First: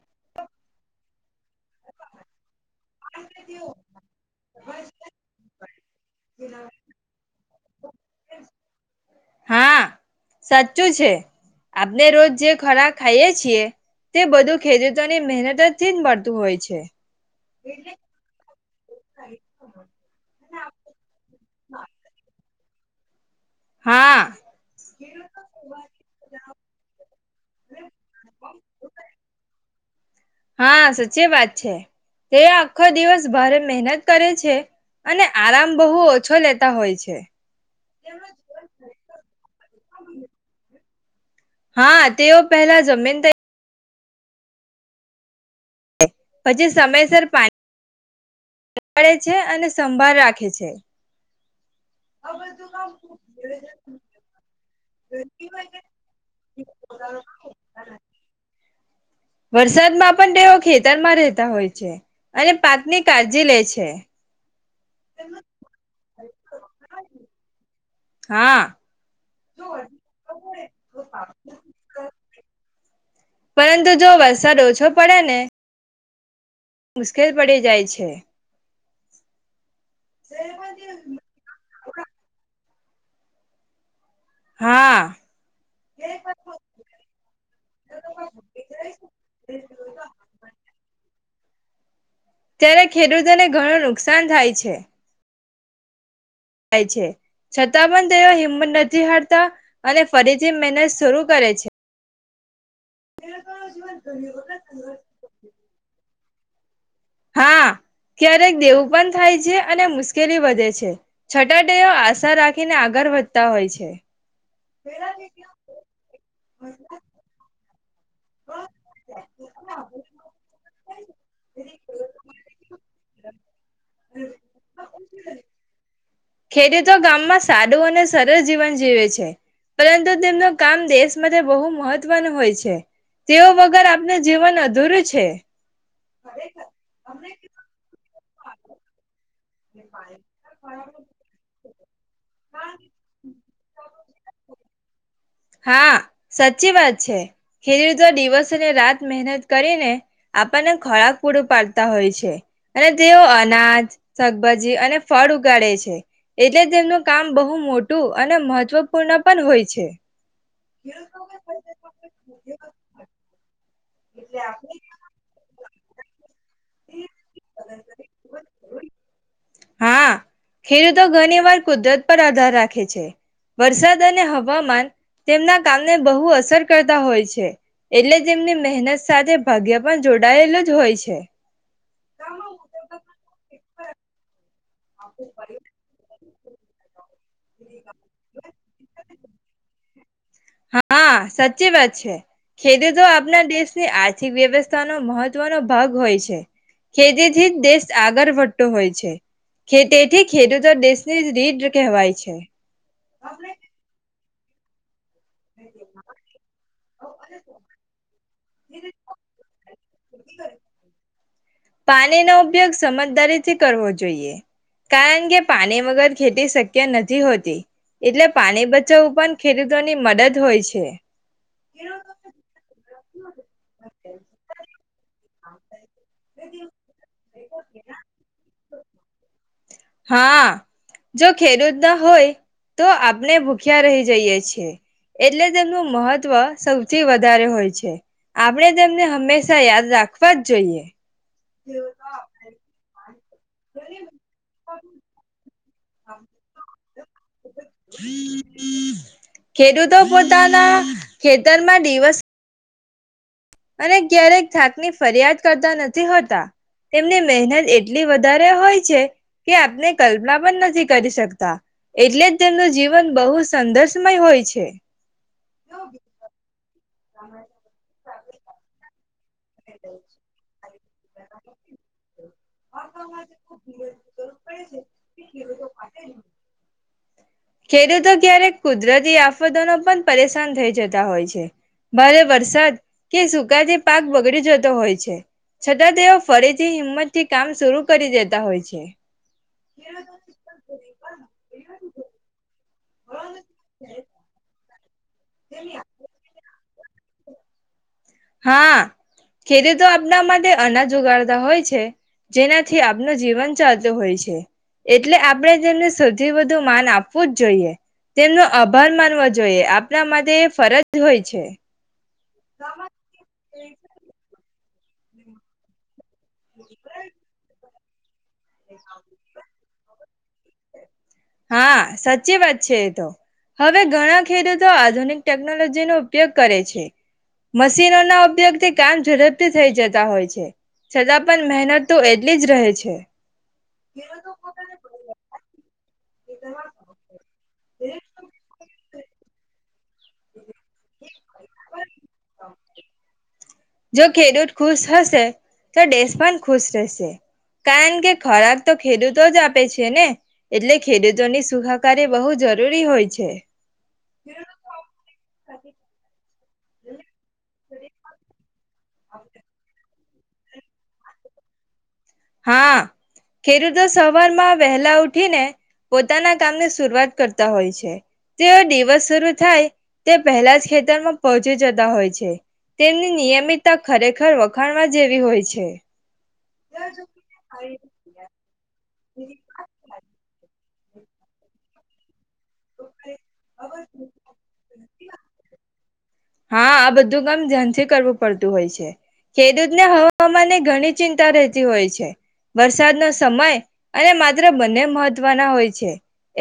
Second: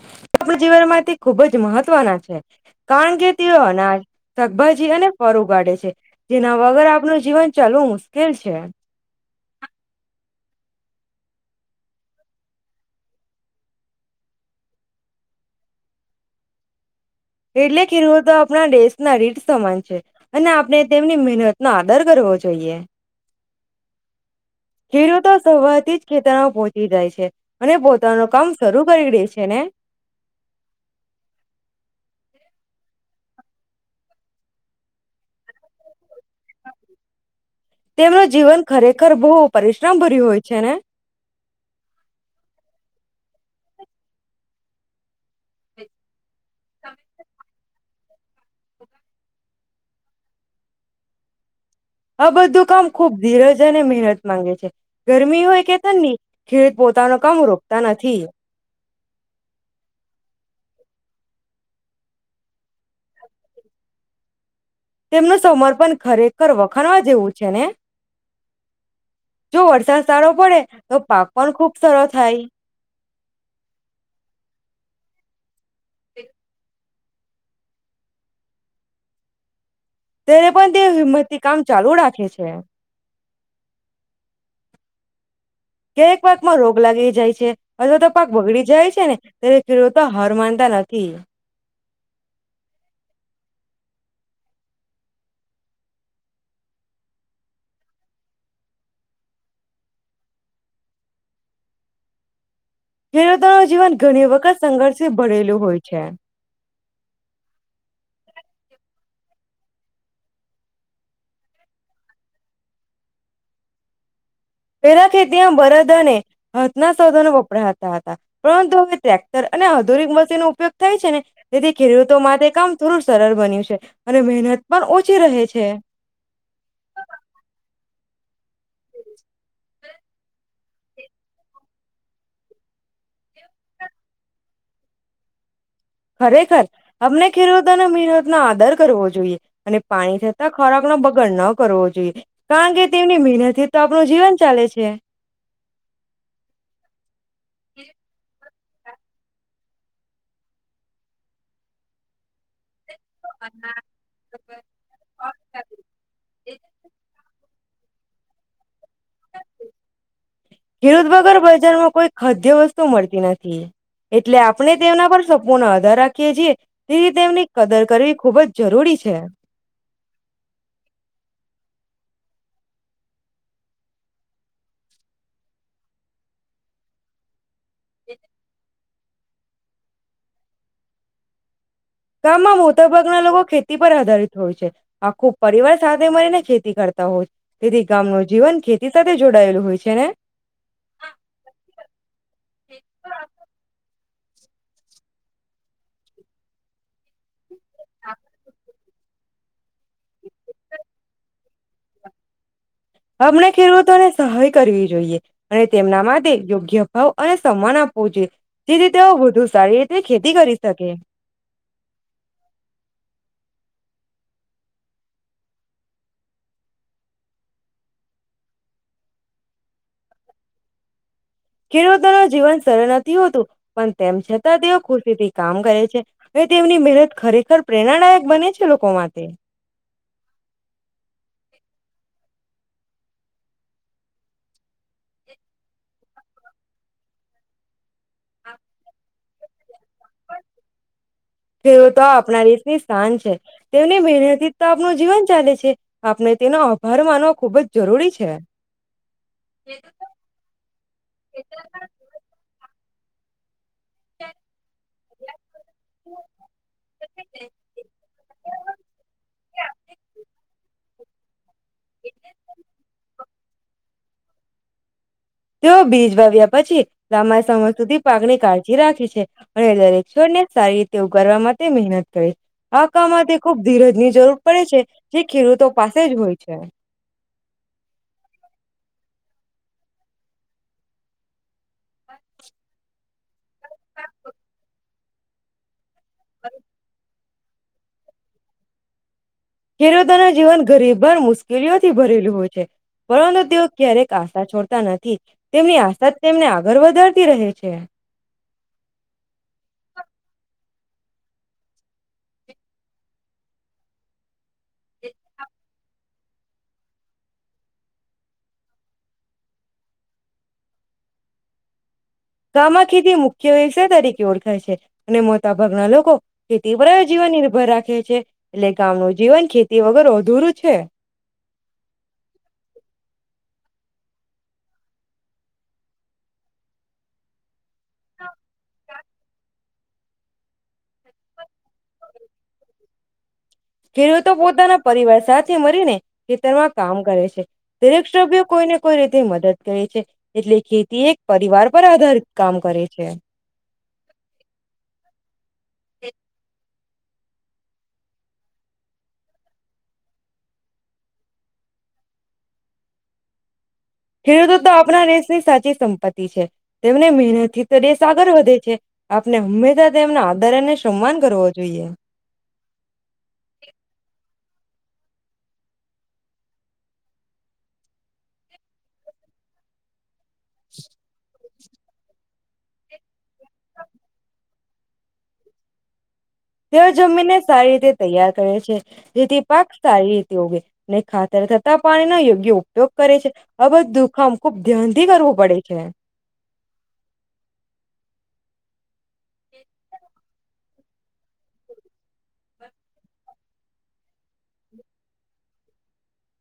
[unintelligible] જીવનમાંથી ખુબ જ મહત્વના છે. કારણ કે તેઓ અનાજ, શાકભાજી અને ફર ઉગાડે છે. જેના વગર આપણું જીવન ચાલવું મુશ્કેલ છે. હા, સાચું છે. આપણે રોજ જે ખરા ખાઈએે છીએ તે બધું ખેરૂતોની મહેનત થી જ મળતું હોય છે. એટલે ખેરૂતો આપણા દેશના રીટ સમાન છે. અને આપણે તેમની મહેનતનો આદર કરવો જોઈએ. હા. ખેરૂતો સવારથી જ ખેતરમાં પહોંચી જાય છે. અને પોતાનું કામ શરૂ કરી દે છે ને? હા, સચી વાત છે. તે આખો દિવસ ભારે મહેનત કરે છે. અને આરામ બહુ ઓ તેમનું જીવન ખરેખર બહુ પરિશ્રમ ભર્યું હોય છે ને? હા, તેઓ પહેલા જમીન તે પછી સમયસર પાણ [unintelligible] ગાડે છે અને સંભાળ રાખે છે. આ બધું કામ ખૂબ ધીરજ અને મહેનત માંગે છે. ગરમી હોય કે ઠંદી ખેત પોતાનું કામ રોકતા નથી. વરસાદમાં પન તેઓ ખેતરમાં રહેતા હોય છે. અને પાકની કાળજી લે છે. તેમનું સમર્પન ખરેખર વખાણવા જેવું છે ને? હા જો વરસાદ સારો પડે તો પાક પણ ખુબ સરો થાય. પરંતુ જો વરસાદ ઓછો પડે ને? મુશ્કેલ પડી જાય છે. તેને પણ તે હિમ્મતથી કામ ચાલુ રાખે છે. હા. ક્યારેક પાકમાં રોગ લાગી જાય છે. અથવા તો પાક બગડી જાય છે ને ત્યારે ખેડૂતો હાર માનતા નથી. ત્યારે ખેડૂતોને ઘણું નુકસાન થાય છે. થાય છે. છતાં પન તેઓ હિમ્મત નથી હારતા અને ફરીથી મેનત શરૂ કરે છે. ખેડૂતો જીવન ઘણી વખત સંઘર્ષેથી ભરેલું હોય છે. હા, ક્યારેક દેવું પન થાય છે. અને મુશ્કેલી વધે છે. છટા ટેઓ આશા રાખીને આગળ વધતા હોય છે. પેલા ખેતીમાં બરદ અને હથના સાધનો વપરાત તા હતા. પરંતુ હવે ટ્રેક્ટર અને આધુરિક મશીનો ઉપયોગ થાય છે ને તેથી ખેડૂતો માટે કામ થોડું સરળ બન્યું છે. અને મહેનત પણ ઓછી રહે છે. ખેડૂતો ગામમાં સાદું અને સરળ જીવન જીવે છે. પરંતુ તેમનું કામ દેશ માટે બહુ મહત્વનું હોય છે. તેઓ વગર આપનું જીવન અધૂરું છે. ખરેખર અમને ખેરૂતોને મીરત ના આદર કરવો જોઈએ. અને પાણી થતાં ખોરાકનો બગાડ ન કરવો જોઈએ. કારણ કે તેમની મહેનતે તો આપ પણું જીવન ચાલે છે. હા, સાચી વાત છે. ખેરૂતો દિવસ તને રાત મહેનત કરેને આપણને ખોરાક પૂરું પાડતા હોય છે. અને તેઓ અનાજ, શાકભાજી અને ફળ ઉગાડે છે. એટલે તેમનું કામ બહુ મોટું અને મહત્વપૂર્ણ પન હોય છે. ખેડૂત વગર બજારમાં કોઈ ખાદ્ય વસ્તુ મળતી નથી એટલે આપણે તેના પર સપૂના હત ધા રાખીએ છીએ એતે એમને કદર કરવી ખુબ જ જરૂરી છે હા ખેડૂતો ઘણી વાર કુદરત પર આધાર રાખે છે વરસાદ અને હવામાન તેમના કામને બહુ અસર કરતા હોય છે એટલે જે એમને મહેનત સાથે ભાગ્ય પણ જોડાયેલ જ હોય છે ગામમાં મોટા ભાગના લોકો ખેતી પર આધારિત હોય છે આા ખુબ પરિવાર સાથે રી ને ખેતી કરતા હોય તેથી ગામ ન જીવન ખેતી ત જોડાયેલું હોય છે ને હા સાચી વાત છે ખેડતો આપના દેશની આ આર્થિક વ્યવસ્થાનો મહત્વનો ભાગ હોય છે ખેતીથી જ દેશ આગળ વધતો હોય છે ખેતીથી ખેડૂતો દેશની રીડ કહેવાય છે હમને ખેરવું તો ને સહાય કરવી જોઈએ અને તેમના માટે યોગ્ય ભાવ અને સન્માન આપવો જોઈએ જેથી તેઓ વધુ સારી રીતે ખેતી કરી શકે પાણીનો ઉપયોગ સમજદારીથી કરવો જોઈએ કારણ કે પાણી વગર ખેતી શક્ય નથી હોતી એટલે પાણી બચાવવું પણ ખેડૂતોની મદદ હોય છે ખેડૂતોના જીવન સરળ હતું પણ તેમ છતાં તેઓ ખુશી થી કામ કરે છે હવે તેમની મહેનત ખરેખર પ્રેરણાદાયક બને છે લો કમાતે હા જો ખેડૂત ના હોય તો આપણે ભૂખ્યા રહી જઈએ છીએ એટલે તેમનું મહત્વ સૌથી વધારે હોય છે આપણે તેમને હંમેશા યાદ રાખવા જ જોઈએ એવું તો આપણા રીતની સ્થાન છે તેમની મહેનતી તો આપનું જીવન ચાલે છે આપણે તેનો આભાર માનવો ખુબ જ જરૂરી છે ખેડૂતો પોતાના ખેતરમાં દિવસ અને ક્યારેક થાકની ફરિયાદ કરતા નથી હોતા તેમની મહેનત એટલી વધારે હોય છે કે આપને કલ્પના પણ નથી કરી શકતા એટલે જ તેમનું જીવન બહુ સંદર્ષમાંય હોય છે તે બીજ વાવ્યા પછી લાંબાઈ સમય સુધી પાકની કાળજી રાખી છે હક્ષને સારી [unintelligible] તેવું કરવા માટે તે મહેનત કરે છે. આ કામમાં તે ખૂબ ધીરજની જરૂર પડે છે, જે ખેડૂતો પાસે જ હોય છે. ખેડૂતો ક્યારેક કુદરતી આફતો ન પણ પરેશાન થઈ જતા હોય છે. ભારે વરસાદ કે સુગા જે પાક બગડી જતો હોય છે દાદેવ ફરીથી હિંમત થી કામ સુરૂ કરી દેતા હોય છે. ખેડૂતોના જીવન ગરીબર મુશ્કેલીઓથી ભરેલું હોય છે. પરંતુ તેઓ ક્યારેક આશા છોડતા ત [unintelligible] તેમની આશા તેમને ઘર વધારતી રહે છે. હા ખેડૂતો આપના માટે અનાજ ઉગાડતા હોય છે, જેનાથી આપનું જીવન ચાલતુ હોય છે. એટલે આપડે જેમને સ તે વધુ માન આપવું જ જોઈએ. તેમનો આભાર માનવો જોઈએ, આપણા માટે એ ફરજ હોય છે. ગામ માં ખેતી મુખ્ય વ્યવસાય તરીકે ઓળખાય છે અને મોટા ભાગના લોકો ખેતી ઉપર જ જીવન નિર્ભર રાખે [unintelligible] એટલે ગામ નું જીવન ખેતી વગેર અધૂરું છે હા સાચી વાત છે એ તો હવે ઘણા ખેડૂતો આધુનિક ટેકનોલોજીનોો ઉપયોગ કરે છે મશીનો ના ઉપયોગથી કામ ઝડપથી થઈ જતા હોય છે છતાં પણ મહેનત તો એટલી જ રહે છે ખેડૂતો પોતાના પરિવાર સાથે મળરી ને ખેતરમાં કામ કરે છે દરેક સભ્ય કોઈને કોઈ રીતે મદદ તો એ છે એટલે ખેતી એક પરિવાર પર આધારિત કામ. કરે છે જો ખેડૂત ખુશ હશે તો દેશ પણ ખુશ રહેશે કારણ કે ખોરાક તો ખેડૂતો જ આપે છે ને એટલે ખેડૂતોની સુખાકારી બહુ જરૂરી હોય છે ખેડૂતો તો આપણા દેશની સાચી સંપત્તિ તેમને મહેનત થી તો દેશ આગળ વધે છે આપને હંમેશા તેમના આદર અને સન્માન કરવો જોઈએ હા ખેડૂતો સવારમાં વહેલા ઉઠીને પોતાના કામની શરૂઆત કરતા હોય છે તેઓ દિવસ શરૂ થાય તે પહેલા જ ખેતર માં પ જતા હોય છે તેમની નિયમિતતા ખરેખર વખાણવા જેવી હોય છે તેઓ જમીનને સારી રીતે તૈયાર કરે છે જેથી પાક સારી રીતે ઉગે નહી ખાતર થતા પાણી ન યોગ્ય ઉપયોગ કરે છે આ બધું કામ ખૂબ ધ્યાન થી કરવું પડે છે હા આ બધું કામ ધ્યાનથી કરવું પડતું હોય છે ખેડૂત ને હવામાન ઘણી ચિંતા રહેતી હોય છે વરસાદનોો સમય અને માત્ર બંને મહત્વના હોય છે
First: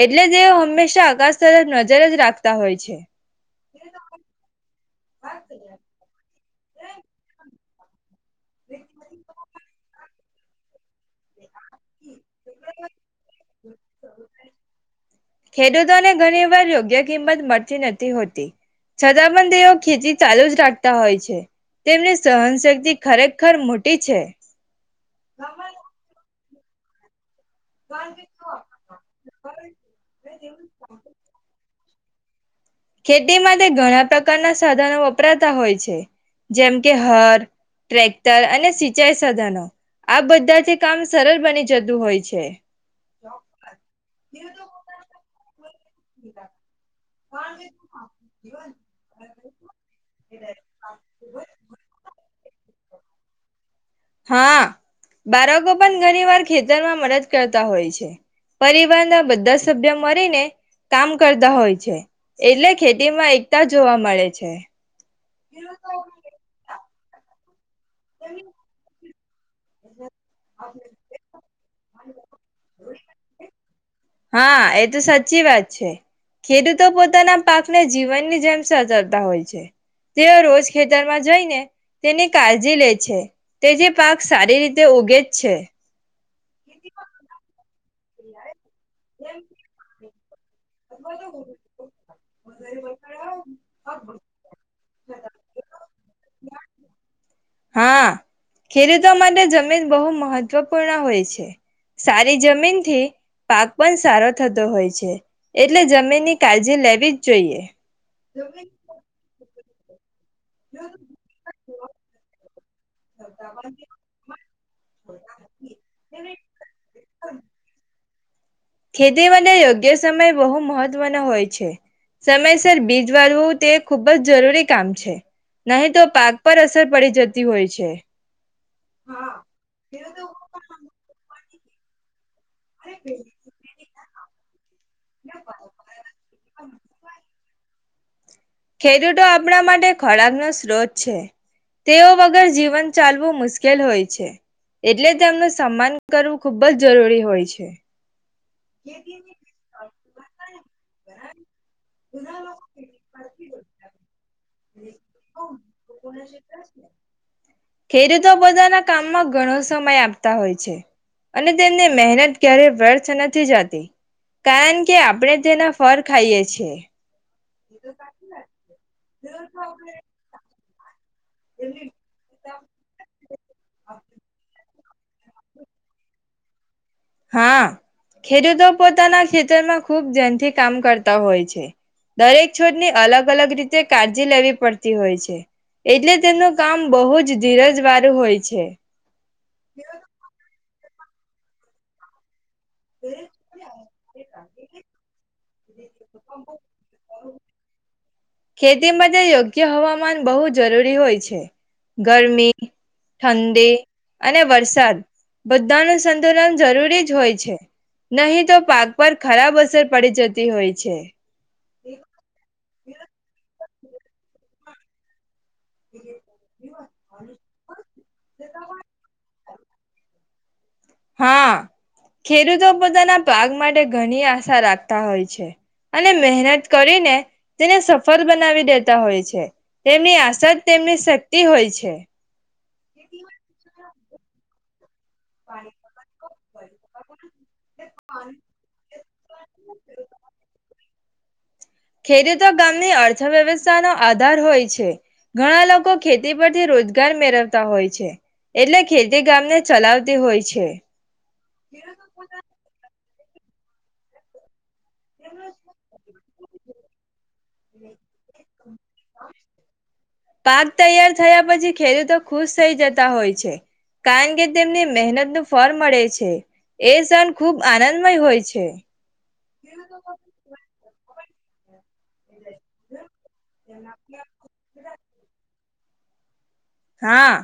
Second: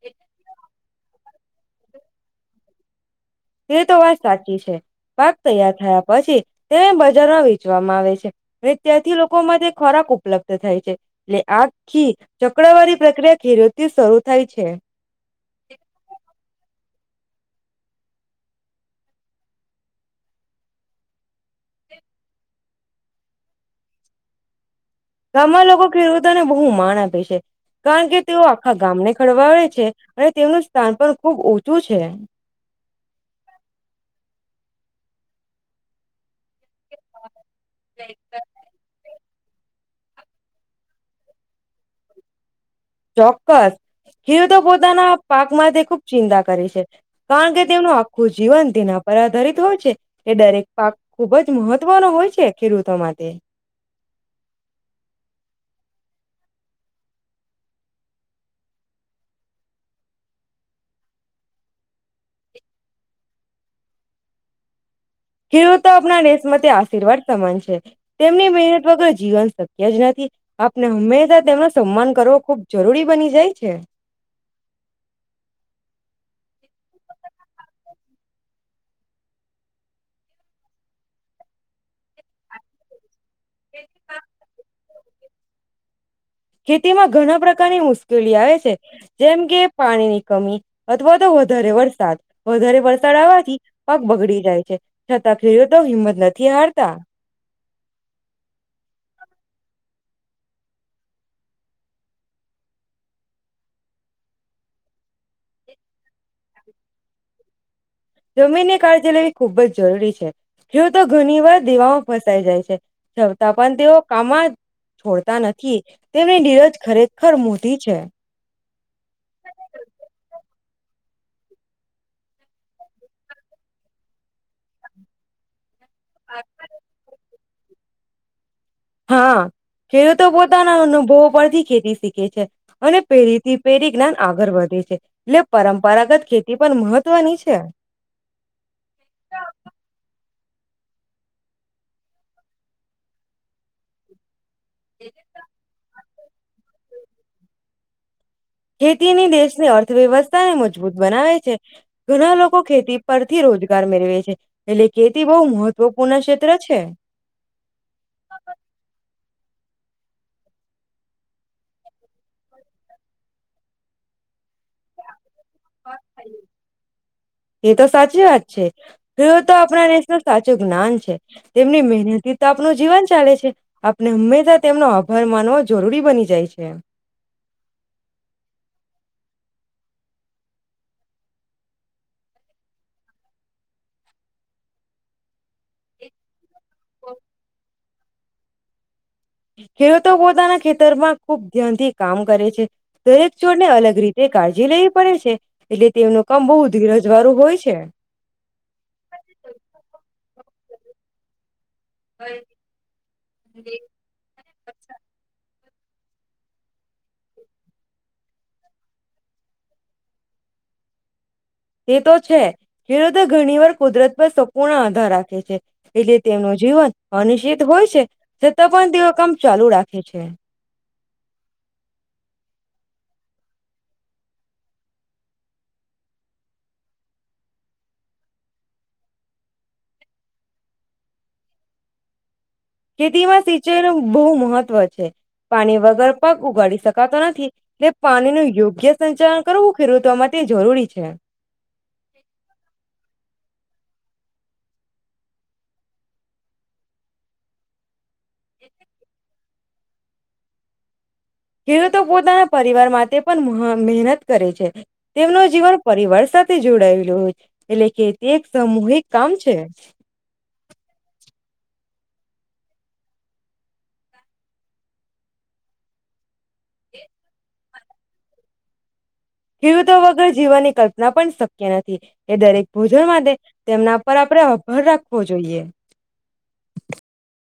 એટલે તેઓ હંમેશા આકાશ તરફ નજર જ રાખતા હોય છે એ તો વાત સાચી છે પાક તૈયાર થયા પ તે તેને બજારમાં વેચવામાં આવે છે અને ત્યાંથી લોકો માટે ખોરાક ઉપલબ્ધ થાય છે એટલે આ ખી ચક્રવારી પ્રક્રિયા ખેડથી શરૂ થાય છે ખેડૂતોને ઘણી વાર યોગ્ય કિંમત મળતી નથી હોતી છતાં પણ તેઓ ખેતી ચાલુ જ રાખતા હોય છે તેમની સહનશક્તિ ખરેખર મોટી છે ગામમાં લોકો ખેડૂતો ને હું માણ પશે [unintelligible] કારણ કે તેઓ આખા ગામને ખડવાડે છે, અને તેમનું સ્થાન પણ ખુબ ઊંચુ શું છે? ખેતી માટે ઘણા પ્રકાર પ્રકાર ના સાધનો વપરાતા હોય છે. જેમ કે હર, ટ્રેક્ટર અને સિંચાઈ ધનો આ બધાથી કામ સરળ બની જતું હોય છે. ચોક્કસ ખેડૂતો પોતાના પાકમાંથી ખુબ ચિંતા કરે છે, કારણ કે તેમનું આખું જીવન તેના પર આધારિત હોય છે, એ દરેક પાક ખુબ જ મહત્વનો હોય છે. ખેડૂતો માટે હા બાળકો પણ ઘણી વાર ખેતરમાં મદદ કરતા હોય છે. પરિવારના બધા સભ્ય મળરીને કામ કરતા હોય છે, એટલે ખેતીમાં એકતા જોવા મળે છે. હિર તો આપણા નિસ્મતે આ [unintelligible] શિરવાર સમાન છે. તેમની મહેનત વગર જીવન સક્ જ નથી આપને હંમેશા તેમ સમમાન કરો ખુબ જરૂરી બની જાય છે. હા એ તો સાચી વાત છે. ખેડૂતો પોતાના પાકને જીવનની જેમ સચવતા હોય છે, તેઓ રોજ ખેતરમાં જઈને તેની કાળજી લે છે. તે જે પાક સારી રીતે તે ઓગે જ છે. ખેતી માં ઘણા પ્રકારની મુશ મુકેલી આવે છે, જેમ કે પાણી [unintelligible] કમી અથવા તો વધારે વરસાદ વધારે વરસાદ આવવાથી પાક બગડી જાય છે, છતાં ખેડૂતો હિંમત નથી હારતા. હા ખેડૂતો માટે જમીન બહુ મહત્વપૂર્ણ હોય છે. સારી જમીનથી પાક પણ સારો થતો હોય છે, એટલે જમીનની કાળજી લેવી જ જોઈએ. જમીન ની કાળજી લેવી ખુબ જ જરૂરી છે. ખેડૂતો ઘણી વાર દેવામાં ફસાઈ જાય છે, છતાં પણ તેઓ કામમાં છોડતા નથી તેમની નીરજ ખરેખર મોટી છે. ખેતી માટે યોગ્ય સમય બહુ મહત્વનો હોય છે, સમયસર બીજ વાળવું તે ખૂબ જ જરૂરી કામ છે. નહી તો પાક પર અસર પડી જતી જતી હોય છે. હા ખેડૂતો પોતાના અનુભવો પરથી ખેતી શીખે છે. અને પેરીથી પેરી જ્ઞાન આવ ઘર [unintelligible] છે. એટલે પરંપરાગત ખેતી પણ મહત્વની છે. [unintelligible] ખેડૂતો આપણા માટે ખોરાકનો સ્ત્રોત છે તેઓ વગર જીવન ચાલવું મુશ્કેલ હોય છે. એટલે જ એમનું સન્માન કરવું ખુબ જ જરૂરી હોય છે. ખેતીની દેશની અર્થવ્યવસ્થાને મજબૂત બનાવે છે ઘણા લોકો ખેતી પરથી રોજગાર મેળવે છે એટલે ખેતી બહુ મહત્વપૂર્ણ ક્ષેત્ર છે. ખેડૂતો પોતાના કામમાં ઘણો સમય આપતા હોય છે અને તેમને મહેનત ક્યારે વર્થ ના નથી જાતિ. કારણ કે આપણેે તેના ફળ ખાઈએ છીએ. એ તો સાચી વાત છે એ તો આપણા [unintelligible] સાચું જ્ઞાન છે. તેમની મહેનત તો આપનું જીવન ચાલે છે આપણે હંમેશા તેમનો આભાર માનવો જરૂરી બની જાય છે. હા ખેડૂતો પોતાના ખેતરમાં ખુબ જનથી કામ કરતા હોય છે દરેક છોડની અલગ અલગ રીતે કાળજી લેવી પડતી હોય છે એટલે તેમ નું કામ બહુ જ ધીરજ વાર વાળુ હોય છે. ખેડૂતો પોતાના ખે ખેતરમાં ખુબ ધ્યાન થી કામ કરે છે. દરેક છોડ ને અલગ રીત તે કાળજી લેવી પડે છે એટલે તેમનું કામ બહુ ધીરજ વારું હોય છે. ખેતી માટે યોગ્ય હવામાન બહુ જ જરૂરી હોય છે. ગરમી ઠંડી અને વરસાદ. બધાનું સંતુલન જરૂરી જ હોય છે નહીં તો પાક પર ખરાબ અસર પડી જતી હોય છે. તે તો છે. ખેડૂતો ઘર ની [unintelligible] કુદરત પર સંપૂર્ણ આધાર રાખે છે. એટલે તેમનું જીવન અનિશ્ચિત હોય છે છતાં પણ તેઓ કમ ચાલુ રાખે છે. હા ખેડૂતો પોતાના પાક માટે ઘણી આશા રાખતા હોય છે અને મહેનત કરીને તેને સફળ બનાવી દેતા હોય છે તેમની આશા તેમની શક્તિ હોય છે. ખેતીમાં સિંચાઈ ન બહુ મહત્વ છે પાણી વગર પાક ઉગાડી શકાતો નથી એટલે પાણી ન યોગ્ય સંચાલન કરવું ખેડૂતો માટે જરૂરી છે અચ્છા ખેડૂતો ગામની અર્થવ્યવસ્થા નો આધાર હોય છે ઘણા લોકો ખેતી પરથી રોજગાર મેળવતા હોય છે એટલે ખેતી ગામ જ ચલાવતી હોય છે ખેડૂતો પોતાના પરિવાર માટે પણ મહેનત કરે છે તેમનું જીવન પરિવાર સાથે જોડાયું હ છે પાક તૈયાર થયા પછી ખેડૂતો ખુશ થઈ જતા હોય છે કારણ કે તેમને મહેનત નું ફળ મળે છે એ સણ ખૂબ આનંદમય હોય છે ખેડૂતો વગર જીવાની કલ્પના પણ સ કેના એ દરેક ભોજન માટે તેમના પર આપણેે આભાર રાખવો જોઈએ હા